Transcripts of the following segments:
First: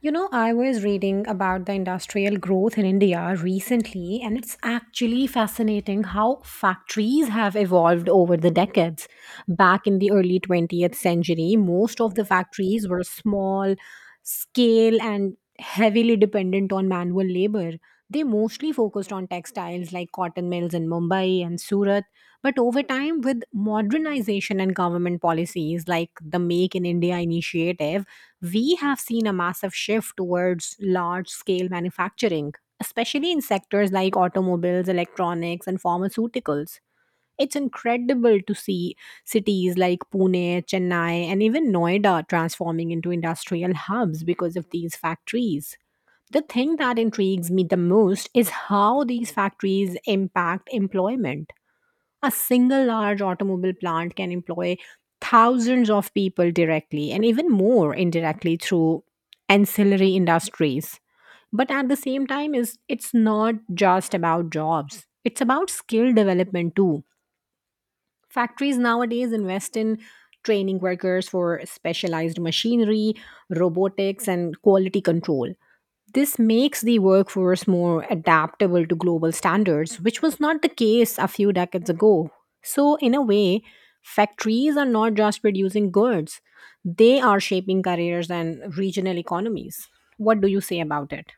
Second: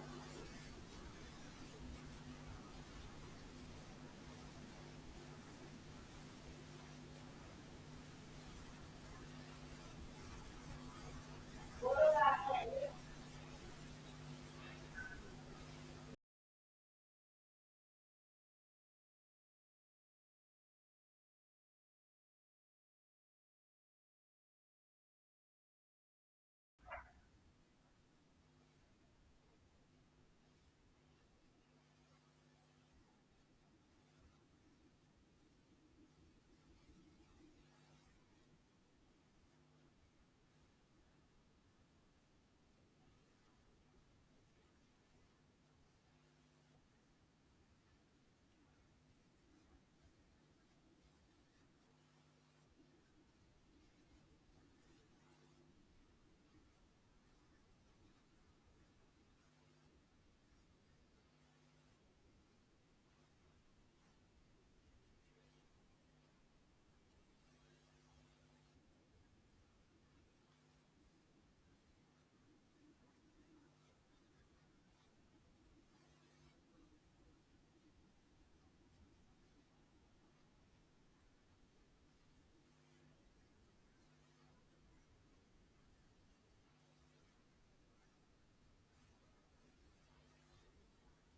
You know, I was reading about the industrial growth in India recently, and it's actually fascinating how factories have evolved over the decades. Back in the early 20th century, most of the factories were small scale and heavily dependent on manual labor. They mostly focused on textiles like cotton mills in Mumbai and Surat. But over time, with modernization and government policies like the Make in India initiative, we have seen a massive shift towards large scale manufacturing, especially in sectors like automobiles, electronics, and pharmaceuticals. It's incredible to see cities like Pune, Chennai, and even Noida transforming into industrial hubs because of these factories. The thing that intrigues me the most is how these factories impact employment a single large automobile plant can employ thousands of people directly and even more indirectly through ancillary industries. But at the same time, is it's not just about jobs. It's about skill development too. Factories nowadays invest in training workers for specialized machinery, robotics, and quality control. This makes the workforce more adaptable to global standards, which was not the case a few decades ago. So, in a way, factories are not just producing goods, they are shaping careers and regional economies. What do you say about it?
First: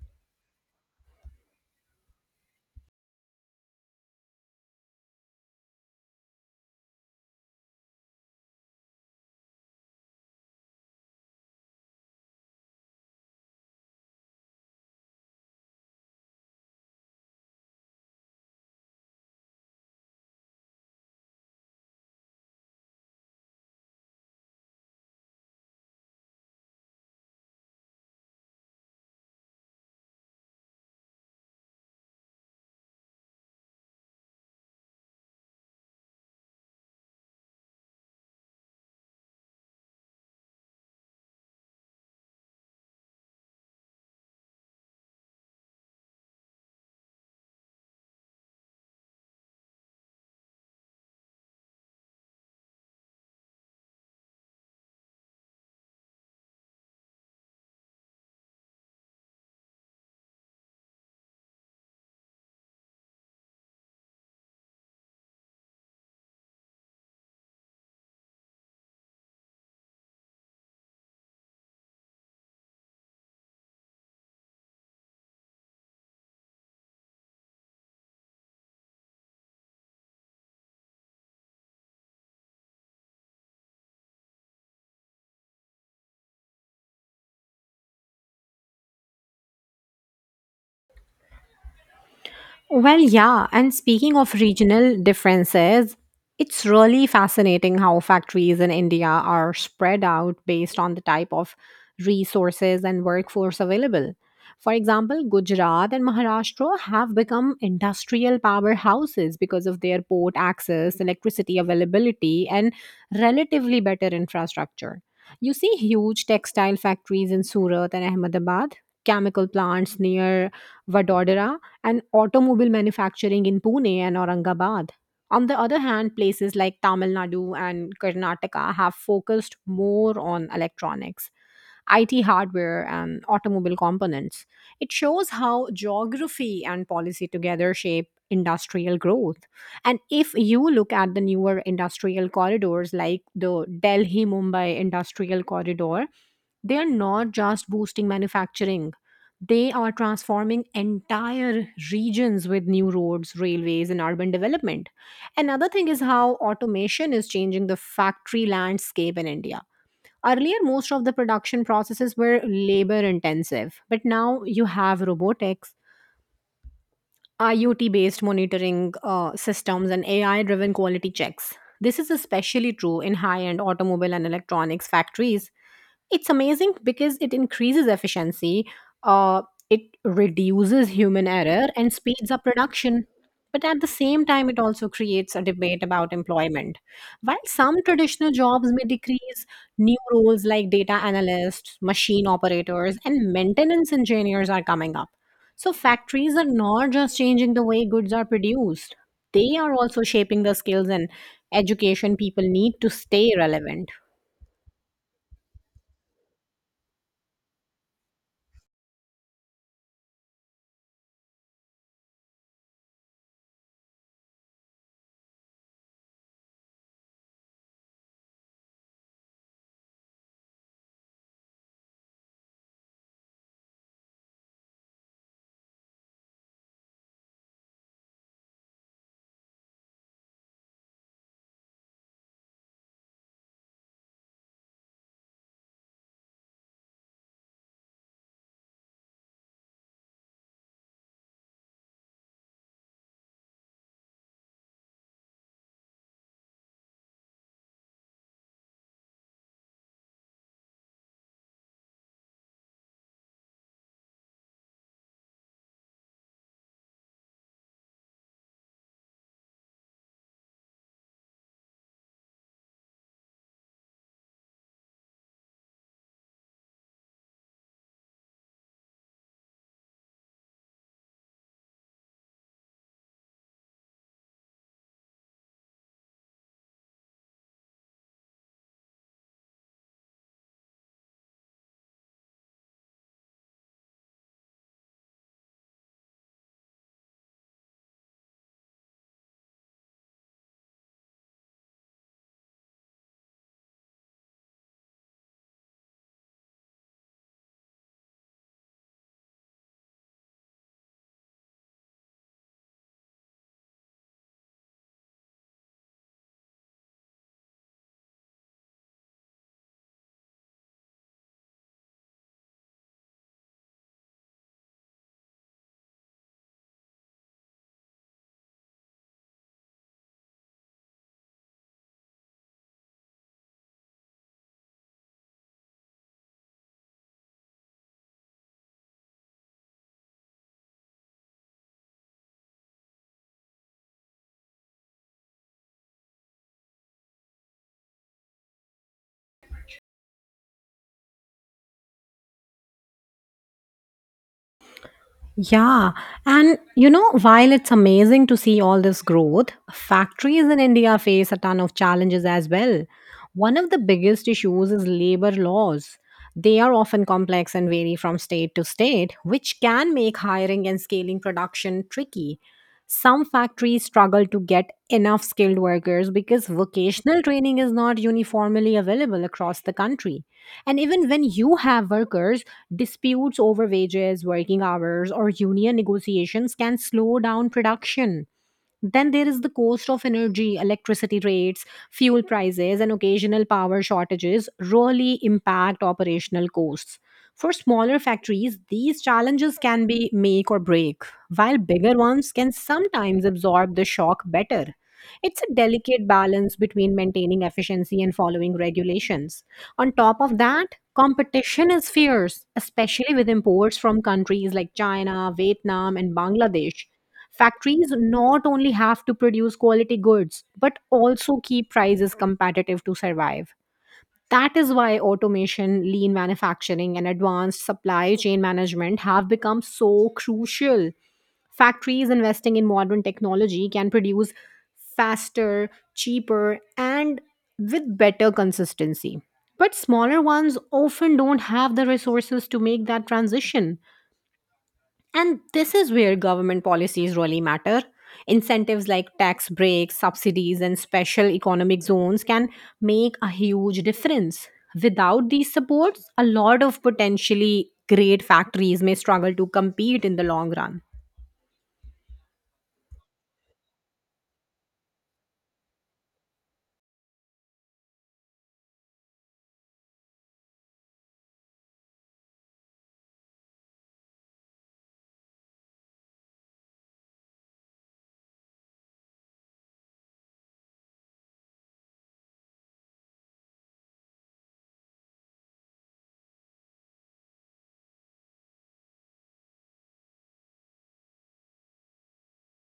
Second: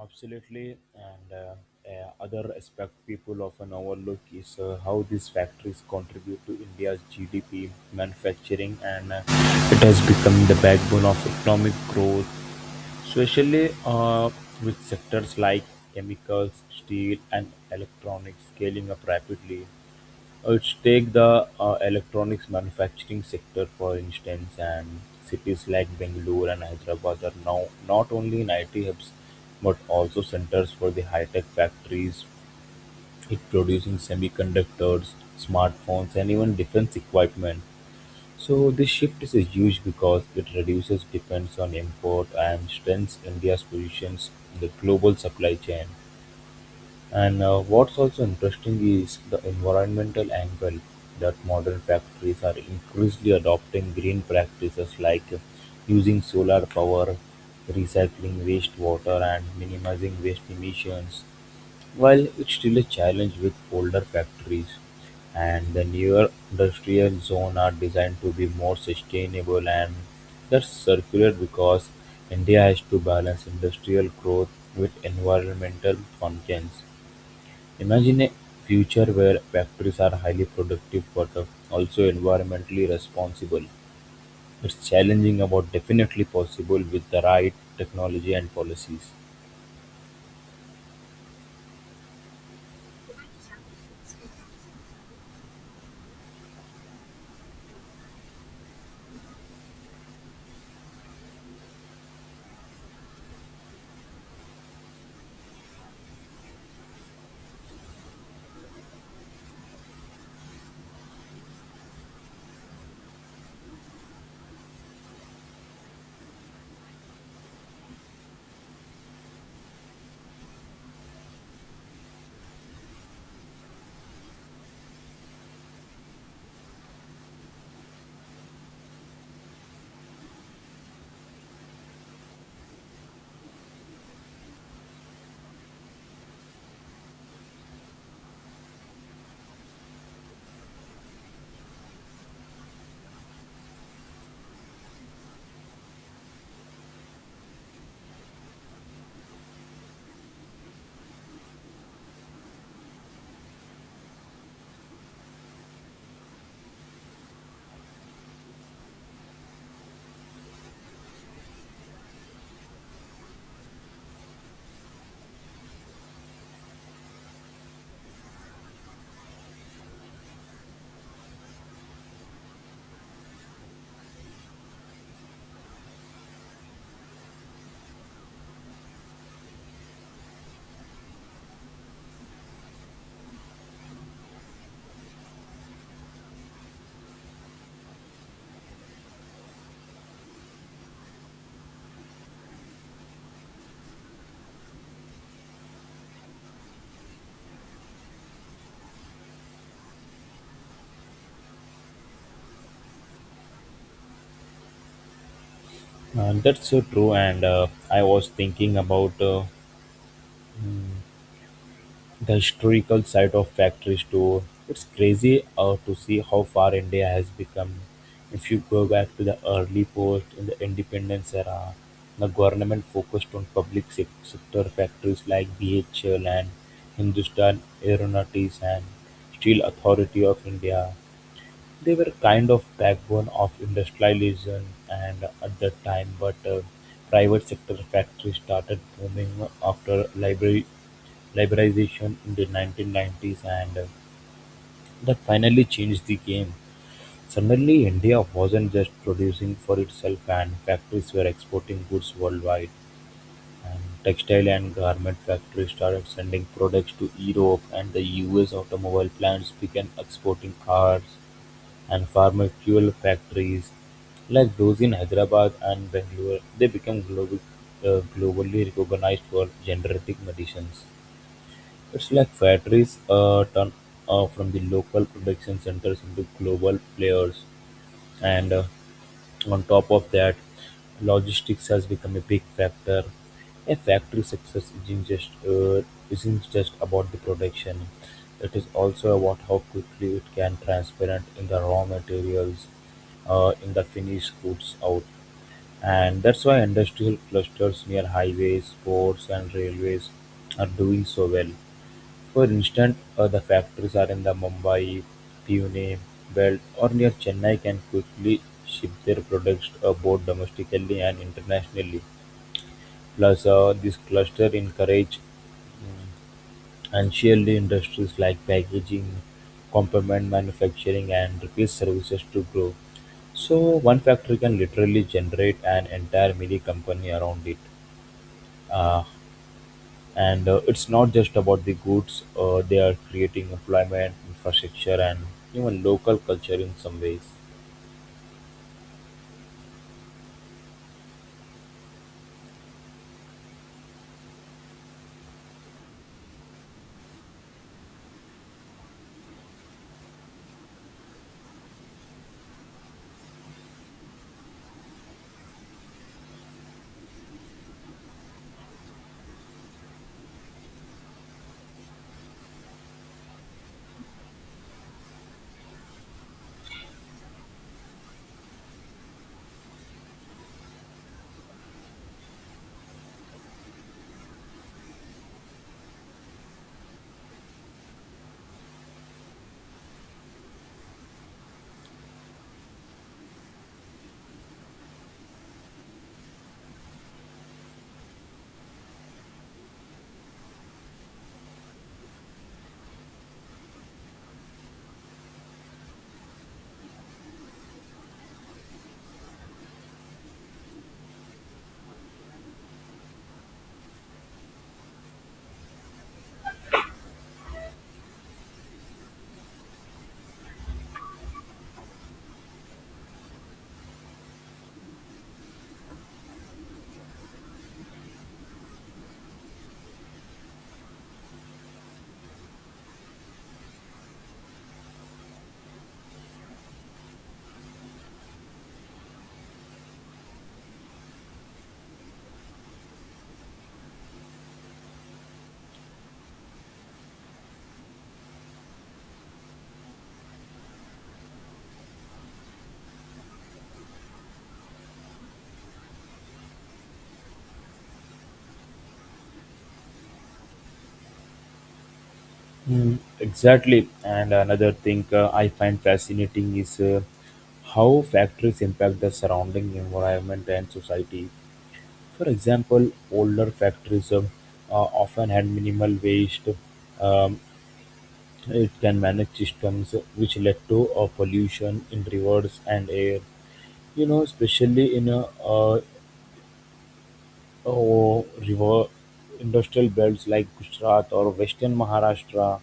Absolutely, and Other aspect people often overlook is how these factories contribute to India's GDP, manufacturing, and It has become the backbone of economic growth, especially with sectors like chemicals, steel, and electronics scaling up rapidly. Let's take the electronics manufacturing sector for instance, and cities like Bangalore and Hyderabad are now not only in IT hubs but also centers for the high-tech factories, it producing semiconductors, smartphones, and even defense equipment. So this shift is huge because it reduces dependence on import and strengthens India's positions in the global supply chain. And what's also interesting is the environmental angle that modern factories are increasingly adopting green practices like using solar power, recycling wastewater, and minimizing waste emissions. While it's still a challenge with older factories, and the newer industrial zone are designed to be more sustainable and that's circular because India has to balance industrial growth with environmental conscience. Imagine a future where factories are highly productive but also environmentally responsible. It's challenging but definitely possible with the right technology and policies. Well, yeah. And speaking of regional differences, it's really fascinating how factories in India are spread out based on the type of resources and workforce available. For example, Gujarat and Maharashtra have become industrial powerhouses because of their port access, electricity availability, and relatively better infrastructure. You see huge textile factories in Surat and Ahmedabad, chemical plants near Vadodara, and automobile manufacturing in Pune and Aurangabad. On the other hand, places like Tamil Nadu and Karnataka have focused more on electronics, IT hardware, and automobile components. It shows how geography and policy together shape industrial growth. And if you look at the newer industrial corridors like the Delhi Mumbai Industrial Corridor, they are not just boosting manufacturing, they are transforming entire regions with new roads, railways, and urban development. Another thing is how automation is changing the factory landscape in India. Earlier, most of the production processes were labor intensive, but now you have robotics, IoT based monitoring systems, and AI driven quality checks. This is especially true in high end automobile and electronics factories. It's amazing because it increases efficiency, uh, it reduces human error and speeds up production. But at the same time, it also creates a debate about employment. While some traditional jobs may decrease, new roles like data analysts, machine operators, and maintenance engineers are coming up. So factories are not just changing the way goods are produced, they are also shaping the skills and education people need to stay relevant. That's so true, and I was thinking about mm, the historical site of factory store. It's crazy to see how far India has become. If you go back to the early post in the independence era, the government focused on public sector factories like BHL and Hindustan Aeronautics and Steel Authority of India. They were kind of backbone of industrialization and at that time, but private sector factories started booming after library liberalisation in 1990s and that finally changed the game. Suddenly India wasn't just producing for itself and factories were exporting goods worldwide, and textile and garment factories started sending products to Europe and the US. Automobile plants began exporting cars, and farmer fuel factories like those in Hyderabad and Bangalore, they became global, globally recognized for generating medicines. It's like factories turn from the local production centers into global players, and on top of that, logistics has become a big factor. A factory success isn't just about the production; it is also about how quickly it can transparent in the raw materials, in the finished goods out, and that's why industrial clusters near highways, ports, and railways are doing so well. For instance, the factories are in the Mumbai-Pune belt or near Chennai can quickly ship their products both domestically and internationally. Plus, this cluster encourages ancillary industries like packaging, component manufacturing, and repeat services to grow. So, one factory can literally generate an entire mini company around it. Uh, And it's not just about the goods, they are creating employment, infrastructure, and even local culture in some ways. Yeah, and you know, while it's amazing to see all this growth, factories in India face a ton of challenges as well. One of the biggest issues is labor laws. They are often complex and vary from state to state, which can make hiring and scaling production tricky. Some factories struggle to get enough skilled workers because vocational training is not uniformly available across the country. And even when you have workers, disputes over wages, working hours, or union negotiations can slow down production. Then there is the cost of energy, electricity rates, fuel prices, and occasional power shortages really impact operational costs. For smaller factories, these challenges can be make or break, while bigger ones can sometimes absorb the shock better. It's a delicate balance between maintaining efficiency and following regulations. On top of that, competition is fierce, especially with imports from countries like China, Vietnam, and Bangladesh. Factories not only have to produce quality goods, but also keep prices competitive to survive. That is why automation, lean manufacturing, and advanced supply chain management have become so crucial. Factories investing in modern technology can produce faster, cheaper, and with better consistency. But smaller ones often don't have the resources to make that transition. And this is where government policies really matter. Incentives like tax breaks, subsidies, and special economic zones can make a huge difference. Without these supports, a lot of potentially great factories may struggle to compete in the long run. Mm. Exactly. And another thing I find fascinating is how factories impact the surrounding environment and society. For example, older factories often had minimal waste. Um, it can manage systems which led to pollution in rivers and air. You know, especially in Oh, river industrial belts like Gujarat or Western Maharashtra.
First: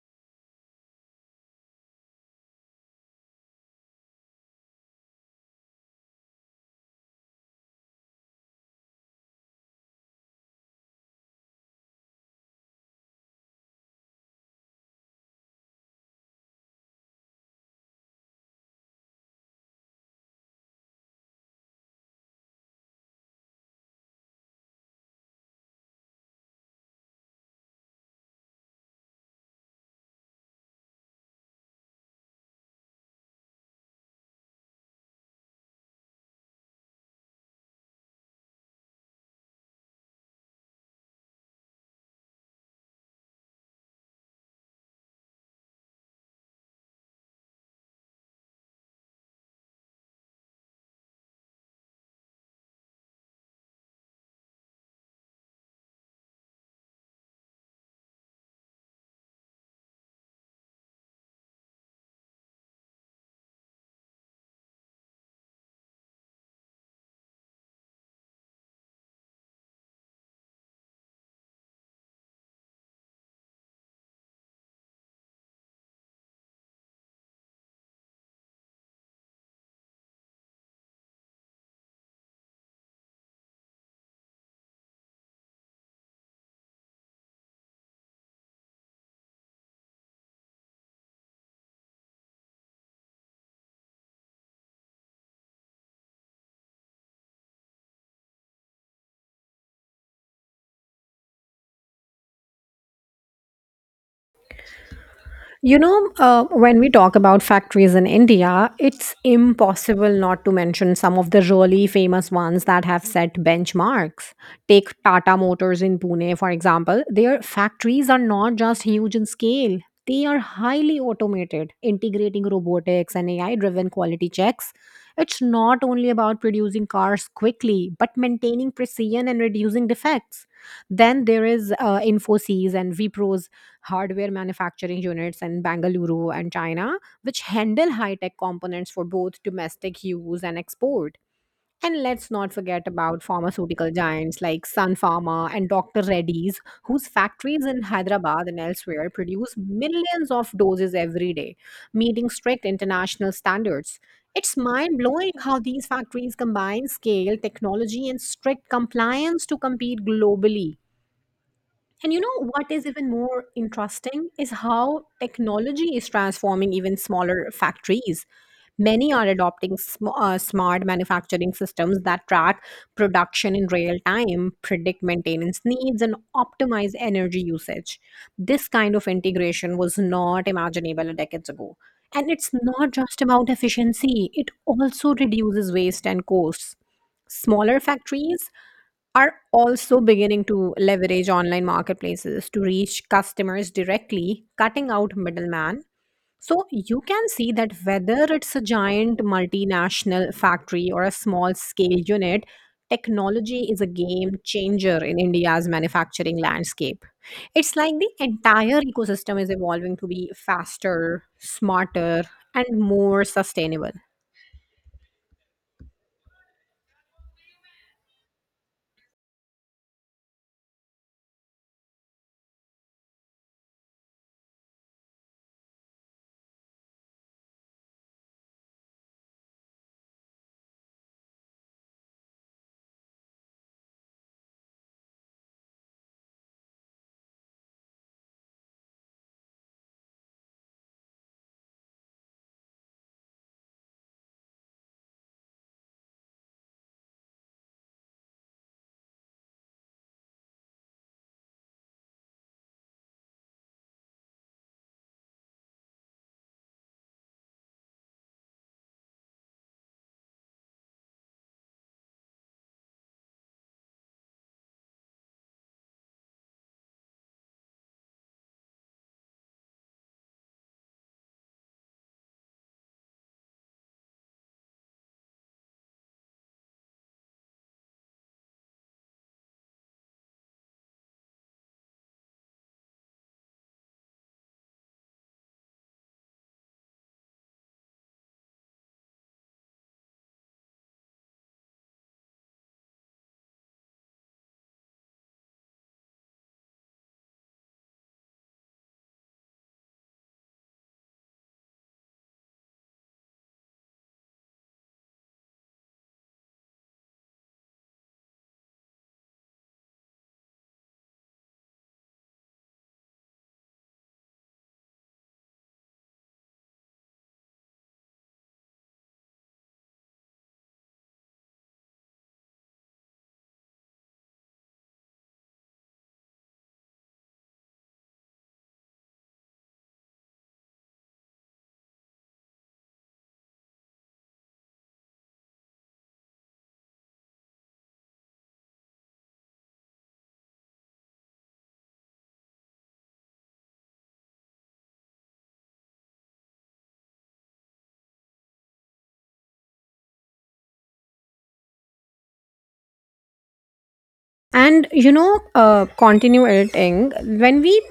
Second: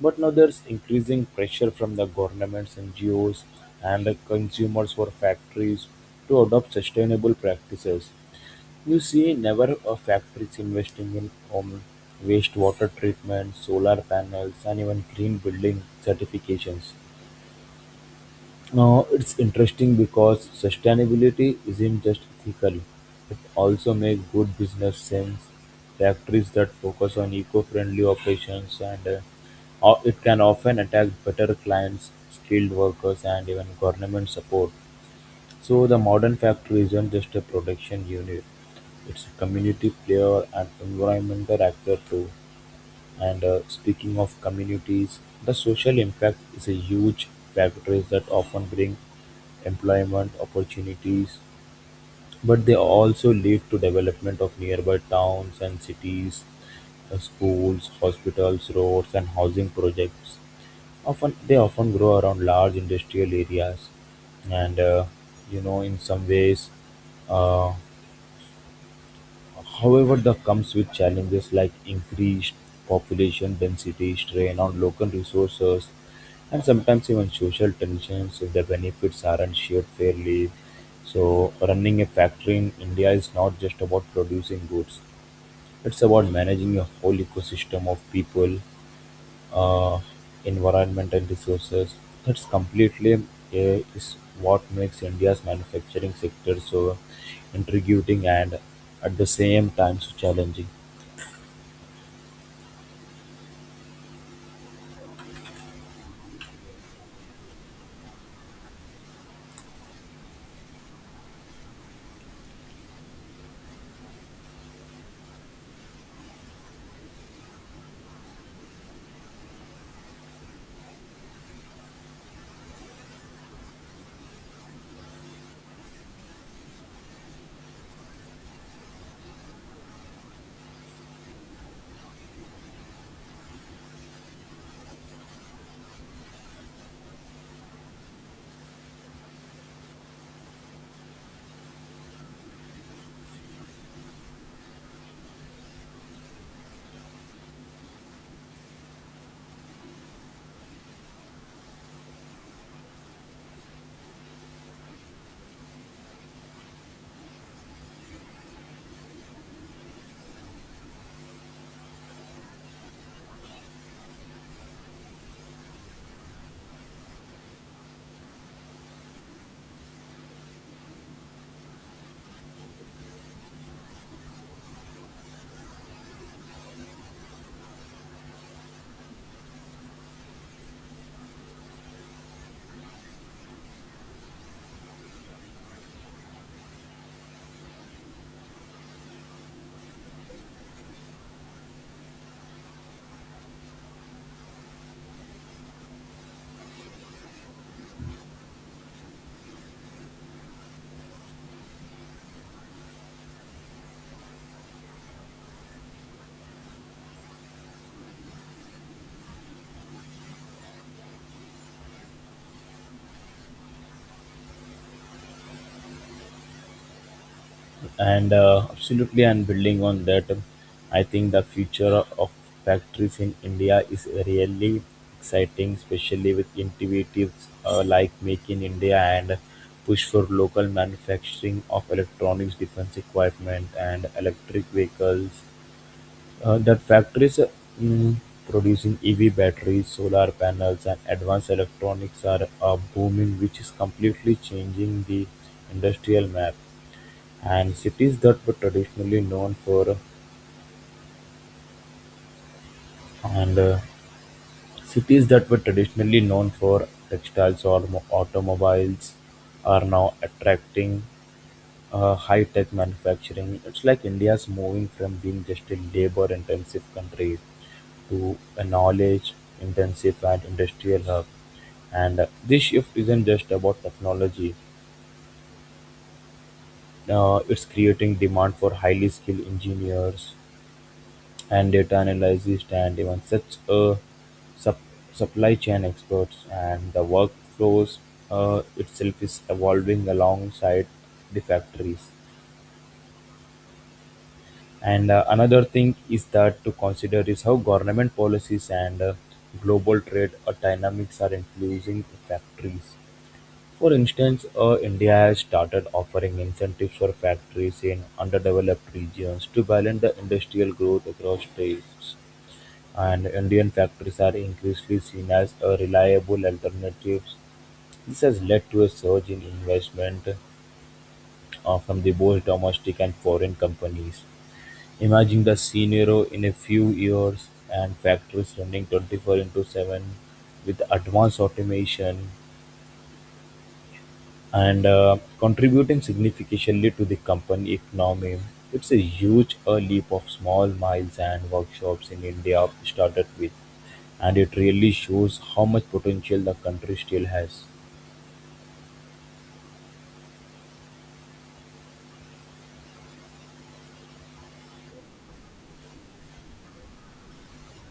But now there's increasing pressure from the governments, NGOs, and the consumers for factories to adopt sustainable practices. You see, never a factory is investing in wastewater treatment, solar panels, and even green building certifications. Now it's interesting because sustainability isn't just ethical, it also makes good business sense. Factories that focus on eco-friendly operations and it can often attract better clients, skilled workers and even government support. So the modern factory isn't just a production unit, it's a community player and environmental actor too. And speaking of communities, the social impact is a huge factor that often bring employment opportunities, but they also lead to development of nearby towns and cities, schools, hospitals, roads, and housing projects. Often grow around large industrial areas, and you know in some ways. Uh, However, that comes with challenges like increased population density, strain on local resources, and sometimes even social tensions if the benefits aren't shared fairly. So, running a factory in India is not just about producing goods, it's about managing a whole ecosystem of people, uh, environment and resources. That's completely Is what makes India's manufacturing sector so intriguing and at the same time so challenging. You know, when we talk about factories in India, it's impossible not to mention some of the really famous ones that have set benchmarks. Take Tata Motors in Pune, for example. Their factories are not just huge in scale, they are highly automated, integrating robotics and AI driven quality checks. It's not only about producing cars quickly, but maintaining precision and reducing defects. Then there is Infosys and Vipro's hardware manufacturing units in Bangalore and China, which handle high tech components for both domestic use and export. And let's not forget about pharmaceutical giants like Sun Pharma and Dr. Reddy's, whose factories in Hyderabad and elsewhere produce millions of doses every day, meeting strict international standards. It's mind blowing how these factories combine scale, technology, and strict compliance to compete globally. And you know what is even more interesting is how technology is transforming even smaller factories. Many are adopting smart manufacturing systems that track production in real time, predict maintenance needs, and optimize energy usage. This kind of integration was not imaginable decades ago. And it's not just about efficiency, it also reduces waste and costs. Smaller factories are also beginning to leverage online marketplaces to reach customers directly, cutting out middleman. So you can see that whether it's a giant multinational factory or a small scale unit, technology is a game changer in India's manufacturing landscape. It's like the entire ecosystem is evolving to be faster, smarter, and more sustainable. And Absolutely, and building on that, I think the future of factories in India is really exciting, especially with initiatives like Make in India and push for local manufacturing of electronics, defense equipment, and electric vehicles. The factories mm, producing EV batteries, solar panels, and advanced electronics are booming, which is completely changing the industrial map. And cities that were traditionally known for and cities that were traditionally known for textiles or automobiles are now attracting high-tech manufacturing. It's like India's moving from being just a labor-intensive country to a knowledge-intensive and industrial hub. And this shift isn't just about technology. It's creating demand for highly skilled engineers and data analysts and even such sup- supply chain experts. And the workflows itself is evolving alongside the factories. And another thing is that to consider is how government policies and global trade dynamics are influencing factories. For instance, India has started offering incentives for factories in underdeveloped regions to balance the industrial growth across states. And Indian factories are increasingly seen as a reliable alternatives. This has led to a surge in investment from the both domestic and foreign companies. Imagine the scenario in a few years and factories running 24 into 7 with advanced automation and contributing significantly to the company economy. It's a huge leap of small miles and workshops in India started with, and it really shows how much potential the country still has. And you know, continue editing. When we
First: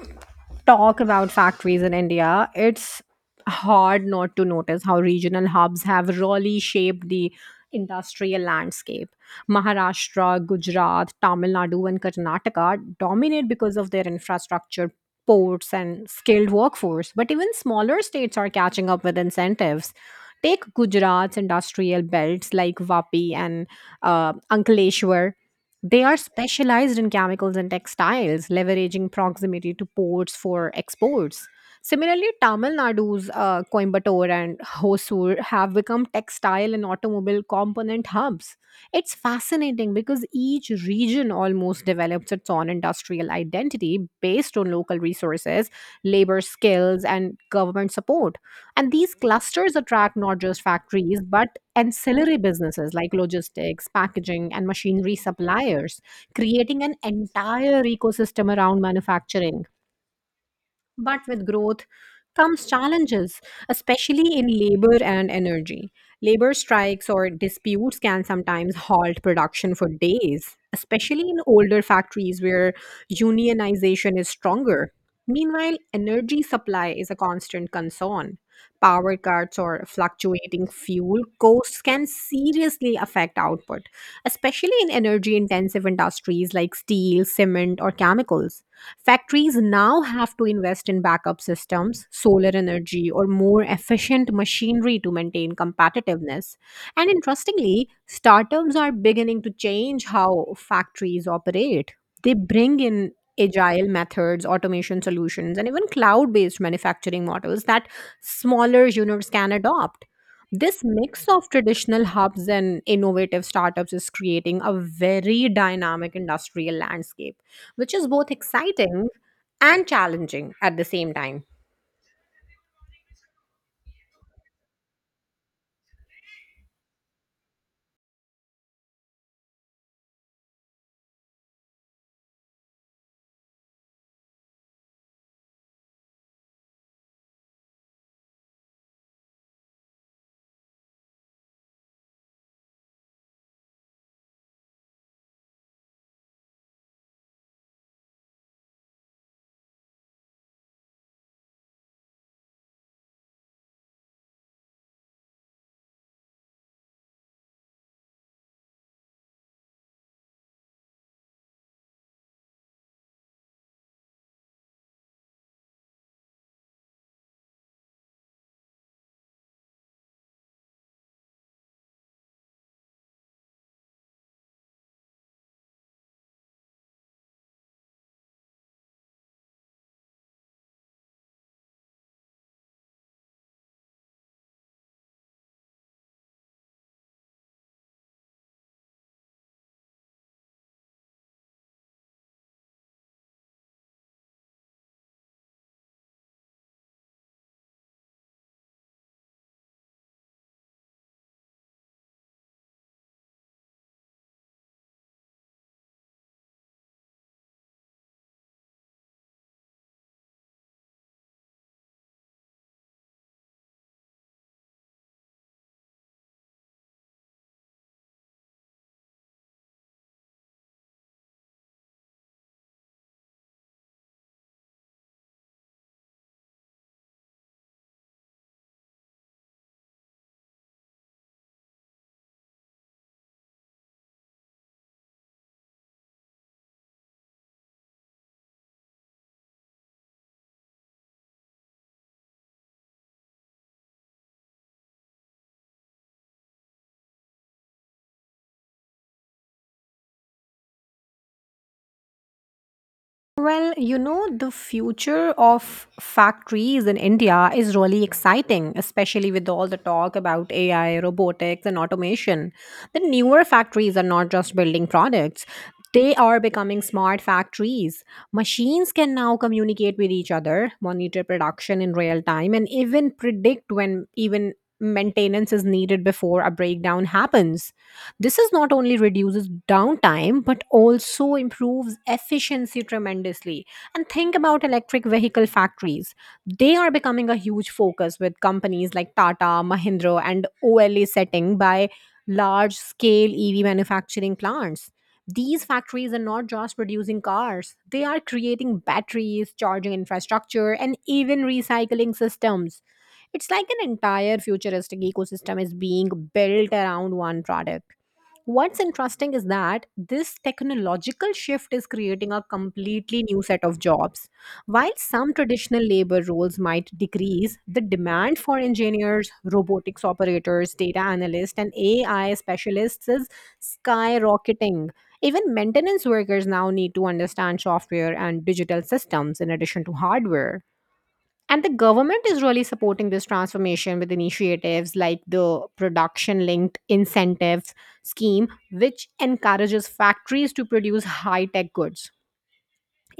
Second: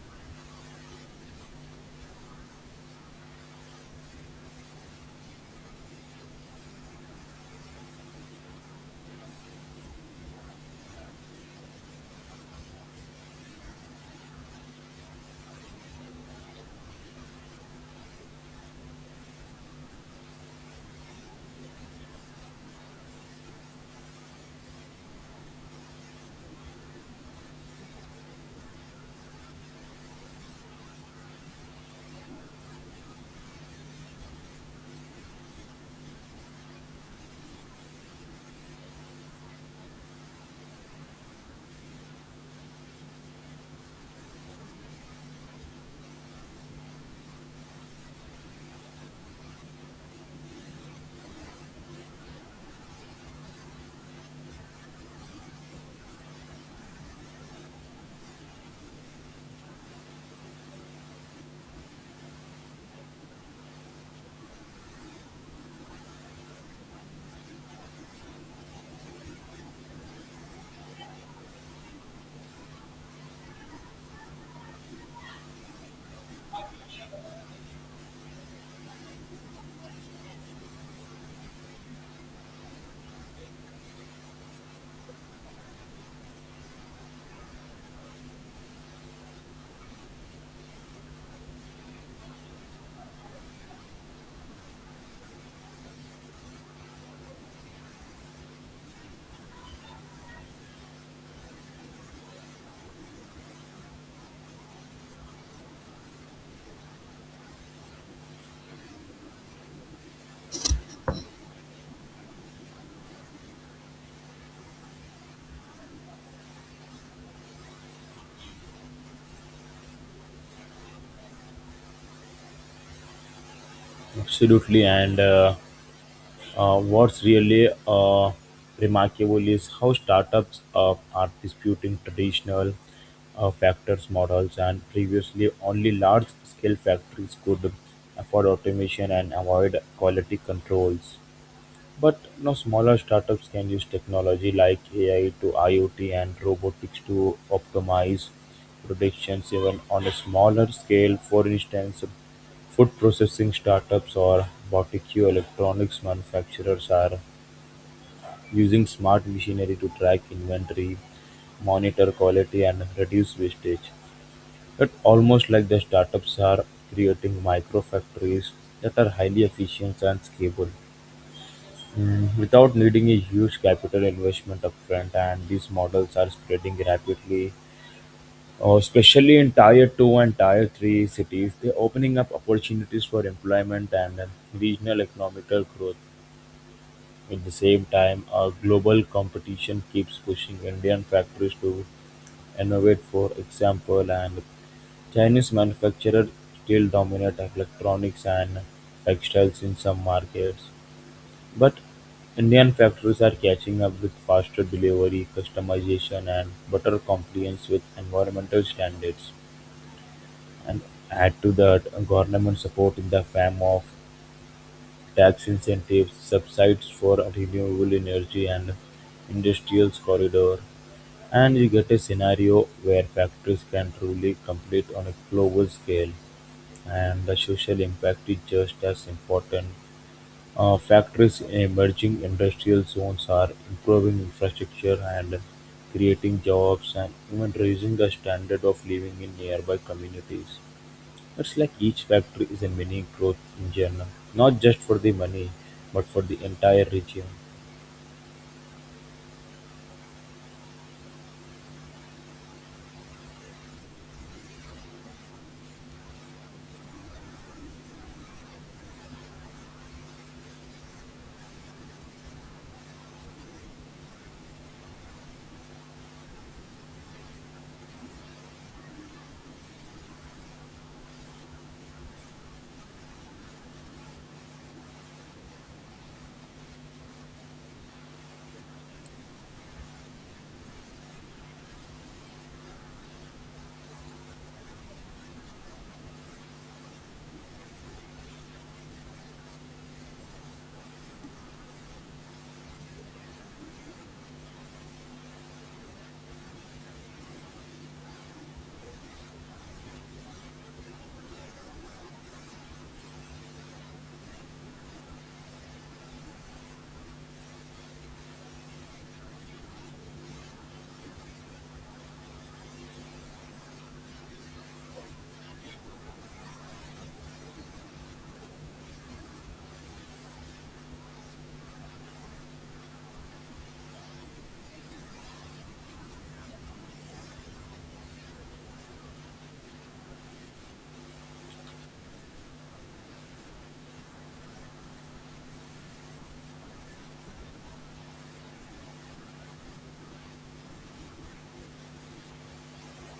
talk about factories in India, it's hard not to notice how regional hubs have really shaped the industrial landscape. Maharashtra, Gujarat, Tamil Nadu, and Karnataka dominate because of their infrastructure, ports, and skilled workforce. But even smaller states are catching up with incentives. Take Gujarat's industrial belts like Vapi and Ankleshwar, they are specialized in chemicals and textiles, leveraging proximity to ports for exports. Similarly, Tamil Nadu's Coimbatore and Hosur have become textile and automobile component hubs. It's fascinating because each region almost develops its own industrial identity based on local resources, labor skills, and government support. And these clusters attract not just factories, but ancillary businesses like logistics, packaging, and machinery suppliers, creating an entire ecosystem around manufacturing. But with growth comes challenges, especially in labor and energy. Labor strikes or disputes can sometimes halt production for days, especially in older factories where unionization is stronger. Meanwhile, energy supply is a constant concern. Power cuts or fluctuating fuel costs can seriously affect output, especially in energy intensive industries like steel, cement, or chemicals. Factories now have to invest in backup systems, solar energy, or more efficient machinery to maintain competitiveness. And interestingly, startups are beginning to change how factories operate. They bring in agile methods, automation solutions, and even cloud based manufacturing models that smaller units can adopt. This mix of traditional hubs and innovative startups is creating a very dynamic industrial landscape, which is both exciting and challenging at the same time. Absolutely, and What's really remarkable is how startups are disputing traditional factors models, and previously only large scale factories could afford automation and avoid quality controls. But now smaller startups can use technology like AI to IoT and robotics to optimize productions even on a smaller scale. For instance, food processing startups or boutique electronics manufacturers are using smart machinery to track inventory, monitor quality, and reduce wastage. It almost like the startups are creating micro factories that are highly efficient and scalable. Mm, without needing a huge capital investment upfront, and these models are spreading rapidly, especially in tier 2 and tier 3 cities. They're opening up opportunities for employment and regional economical growth. At the same time, global competition keeps pushing Indian factories to innovate, for example, and Chinese manufacturers still dominate electronics and textiles in some markets. But Indian factories are catching up with faster delivery, customization and better compliance with environmental standards. And add to that government support in the form of tax incentives, subsidies for renewable energy and industrial corridor. And you get a scenario where factories can truly compete on a global scale, and the social impact is just as important. Factories in emerging industrial zones are improving infrastructure and creating jobs and even raising the standard of living in nearby communities. It's like each factory is a mini growth engine, not just for the money, but for the entire region. Well, you know, the future of factories in India is really exciting, especially with all the talk about AI, robotics, and automation. The newer factories are not just building products, they are becoming smart factories. Machines can now communicate with each other, monitor production in real time, and even predict when even maintenance is needed before a breakdown happens. This is not only reduces downtime but also improves efficiency tremendously. And think about electric vehicle factories. They are becoming a huge focus with companies like Tata, Mahindra, and OLA setting by large scale EV manufacturing plants. These factories are not just producing cars, they are creating batteries, charging infrastructure, and even recycling systems. It's like an entire futuristic ecosystem is being built around one product. What's interesting is that this technological shift is creating a completely new set of jobs. While some traditional labor roles might decrease, the demand for engineers, robotics operators, data analysts, and AI specialists is skyrocketing. Even maintenance workers now need to understand software and digital systems in addition to hardware. And the government is really supporting this transformation with initiatives like the production linked incentives scheme, which encourages factories to produce high tech goods.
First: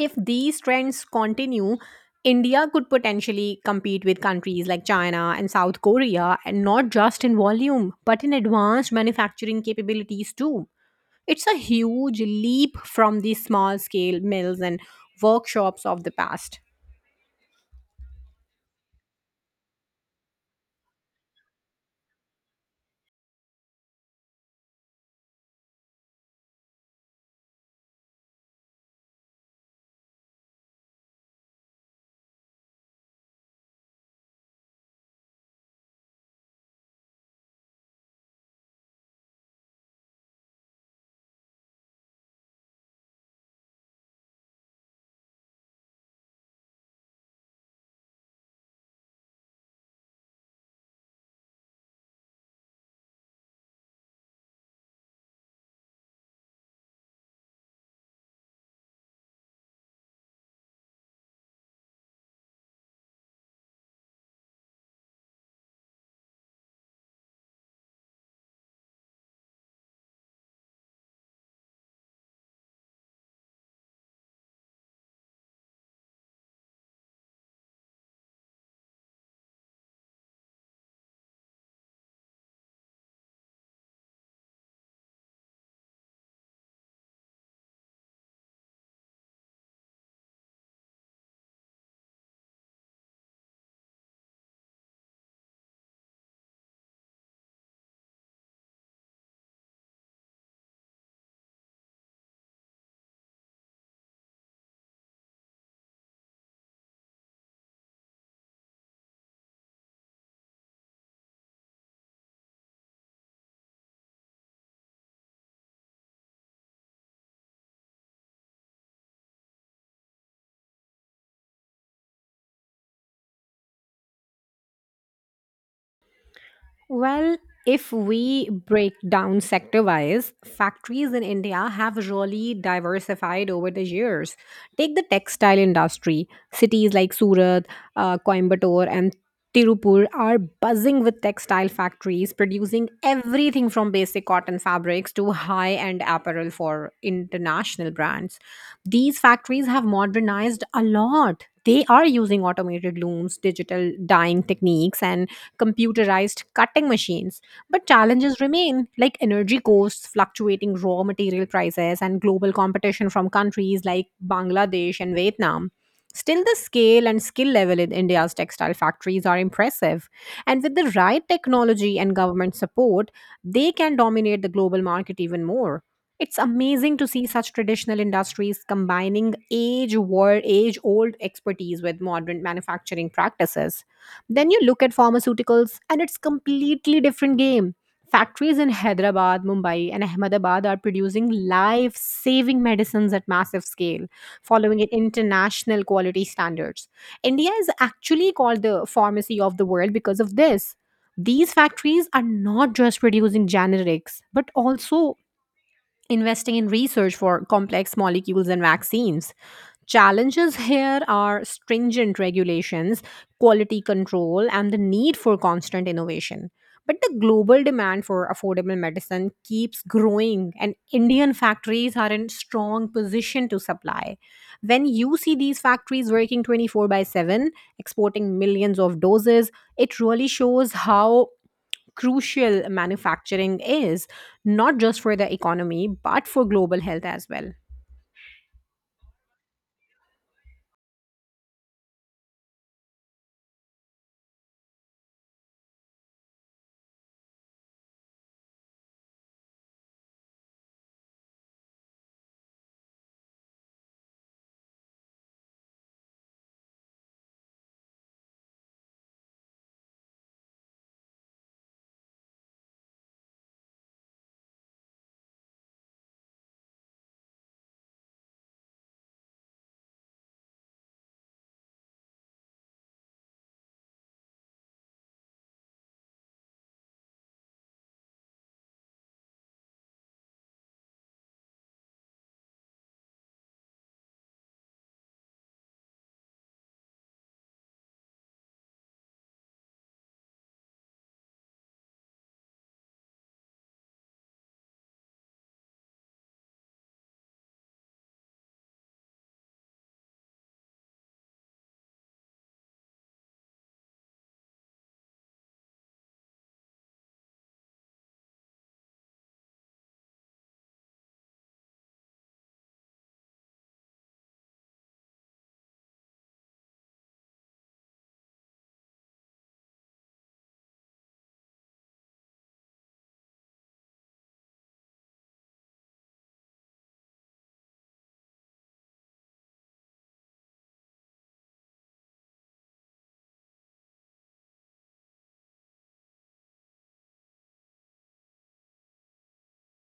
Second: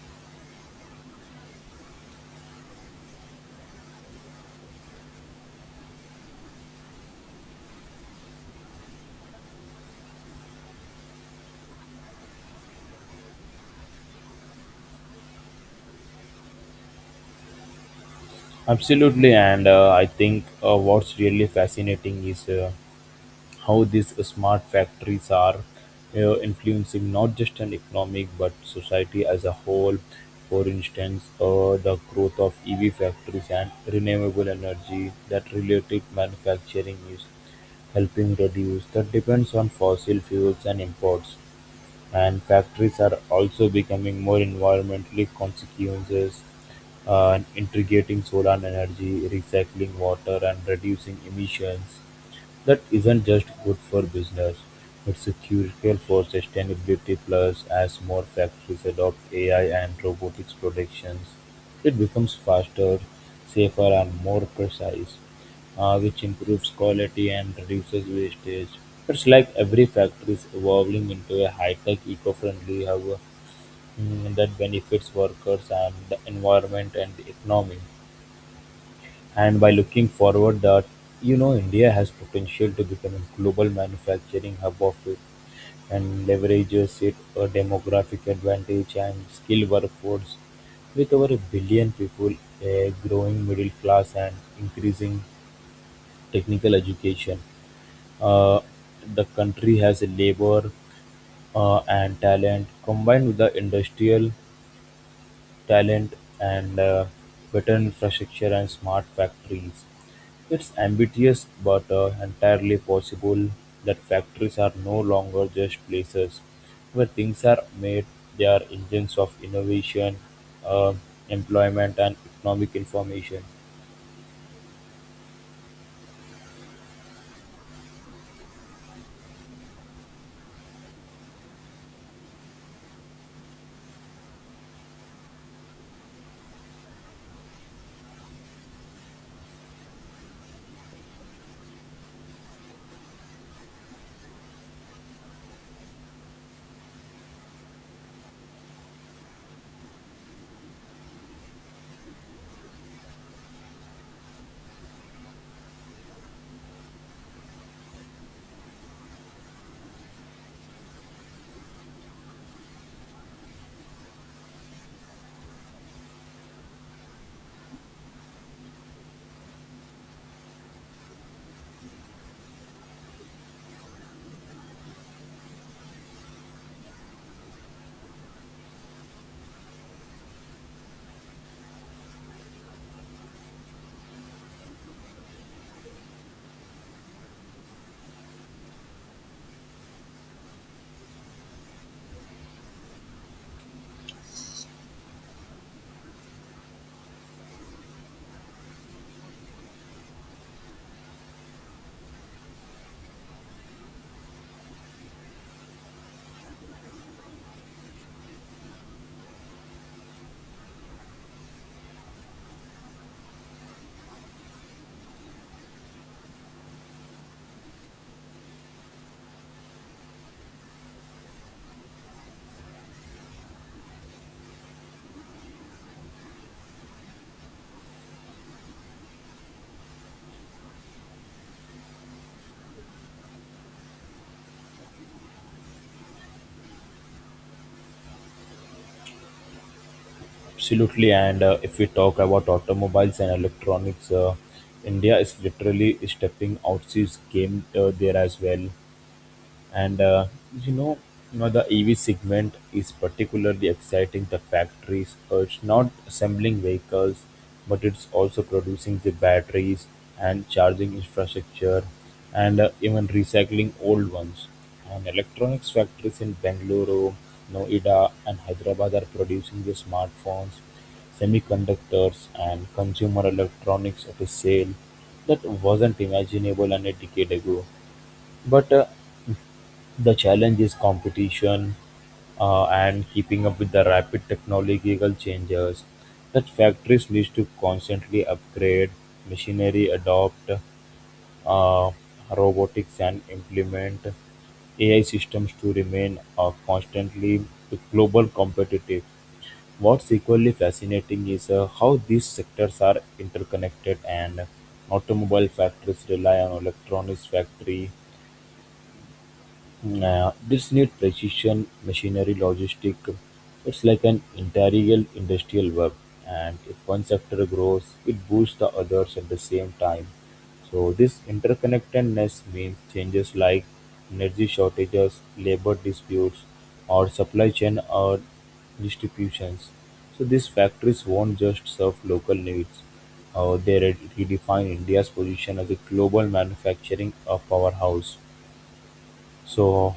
If these trends continue, India could potentially compete with countries like China and South Korea, and not just in volume but in advanced manufacturing capabilities too. It's a huge leap from the small scale mills and workshops of the past. Absolutely, and I think what's really fascinating is how these smart factories are influencing not just an economic but society as a whole. For instance, the growth of EV factories and renewable energy that related manufacturing is helping reduce the depends on fossil fuels and imports. And factories are also becoming more environmentally conscious and integrating solar energy, recycling water, and reducing emissions. That isn't just good for business, it's critical for sustainability plus as more factories adopt AI and robotics productions, it becomes faster, safer and more precise, which improves quality and reduces wastage. It's like every factory is evolving into a high-tech eco-friendly hub, mm, that benefits workers and the environment and the economy. And by looking forward that, you know, India has potential to become a global manufacturing hub of it and leverages it a demographic advantage and skilled workforce with over a billion people, a growing middle class, and increasing technical education. Uh, the country has a labor and talent combined with the industrial talent and better infrastructure and smart factories. It's ambitious but entirely possible that factories are no longer just places where things are made, they are engines of innovation, uh, employment, and economic information. Well, if we break down sector wise, factories in India have really diversified over the years. Take the textile industry. Cities like Surat, Coimbatore, and Tirupur are buzzing with textile factories producing everything from basic cotton fabrics to high end apparel for international brands. These factories have modernized a lot. They are using automated looms, digital dyeing techniques, and computerized cutting machines. But challenges remain, like energy costs, fluctuating raw material prices, and global competition from countries like Bangladesh and Vietnam. Still, the scale and skill level in India's textile factories are impressive. And with the right technology and government support, they can dominate the global market even more. It's amazing to see such traditional industries combining age old expertise with modern manufacturing practices. Then you look at pharmaceuticals and it's completely different game. Factories in Hyderabad, Mumbai, and Ahmedabad are producing life-saving medicines at massive scale, following it international quality standards. India is actually called the pharmacy of the world because of this. These factories are not just producing generics, but also investing in research for complex molecules and vaccines. Challenges here are stringent regulations, quality control, and the need for constant innovation. But the global demand for affordable medicine keeps growing, and Indian factories are in strong position to supply. When you see these factories working 24/7, exporting millions of doses, it really shows how crucial manufacturing is, not just for the economy, but for global health as well. Absolutely, and if we talk about automobiles and electronics, India is literally stepping out its game there as well. And you know, you know the EV segment is particularly exciting. The factories are it's not assembling vehicles, but it's also producing the batteries and charging infrastructure, and even recycling old ones. And electronics factories in Bangalore, Noida, and Hyderabad are producing the smartphones, semiconductors, and consumer electronics at a sale that wasn't imaginable an a decade ago. But the challenge is competition and keeping up with the rapid technological changes that factories need to constantly upgrade machinery, adopt uh, robotics, and implement AI systems to remain constantly global competitive. What's equally fascinating is how these sectors are interconnected and automobile factories rely on electronics factory. This need precision machinery logistic. It's like an integral industrial web, and if one sector grows, it boosts the others at the same time. So this interconnectedness means changes like energy shortages, labor disputes, or supply chain or distributions. So these factories won't just serve local needs. They redefine India's position as a global manufacturing powerhouse. So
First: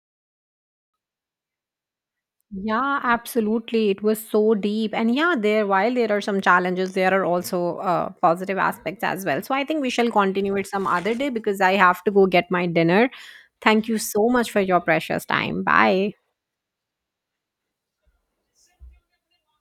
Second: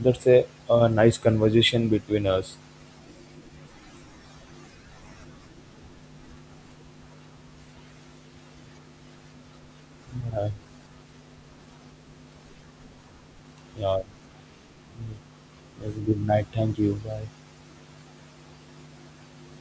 that's a nice conversation between us. Yeah, absolutely. It was so deep. And yeah, there while there are some challenges, there are also positive aspects as well. So I think we shall Uh, continue it some other day because I have to go get my dinner. Thank you yeah. so much for your precious time. Bye. Good night. Thank you. Bye.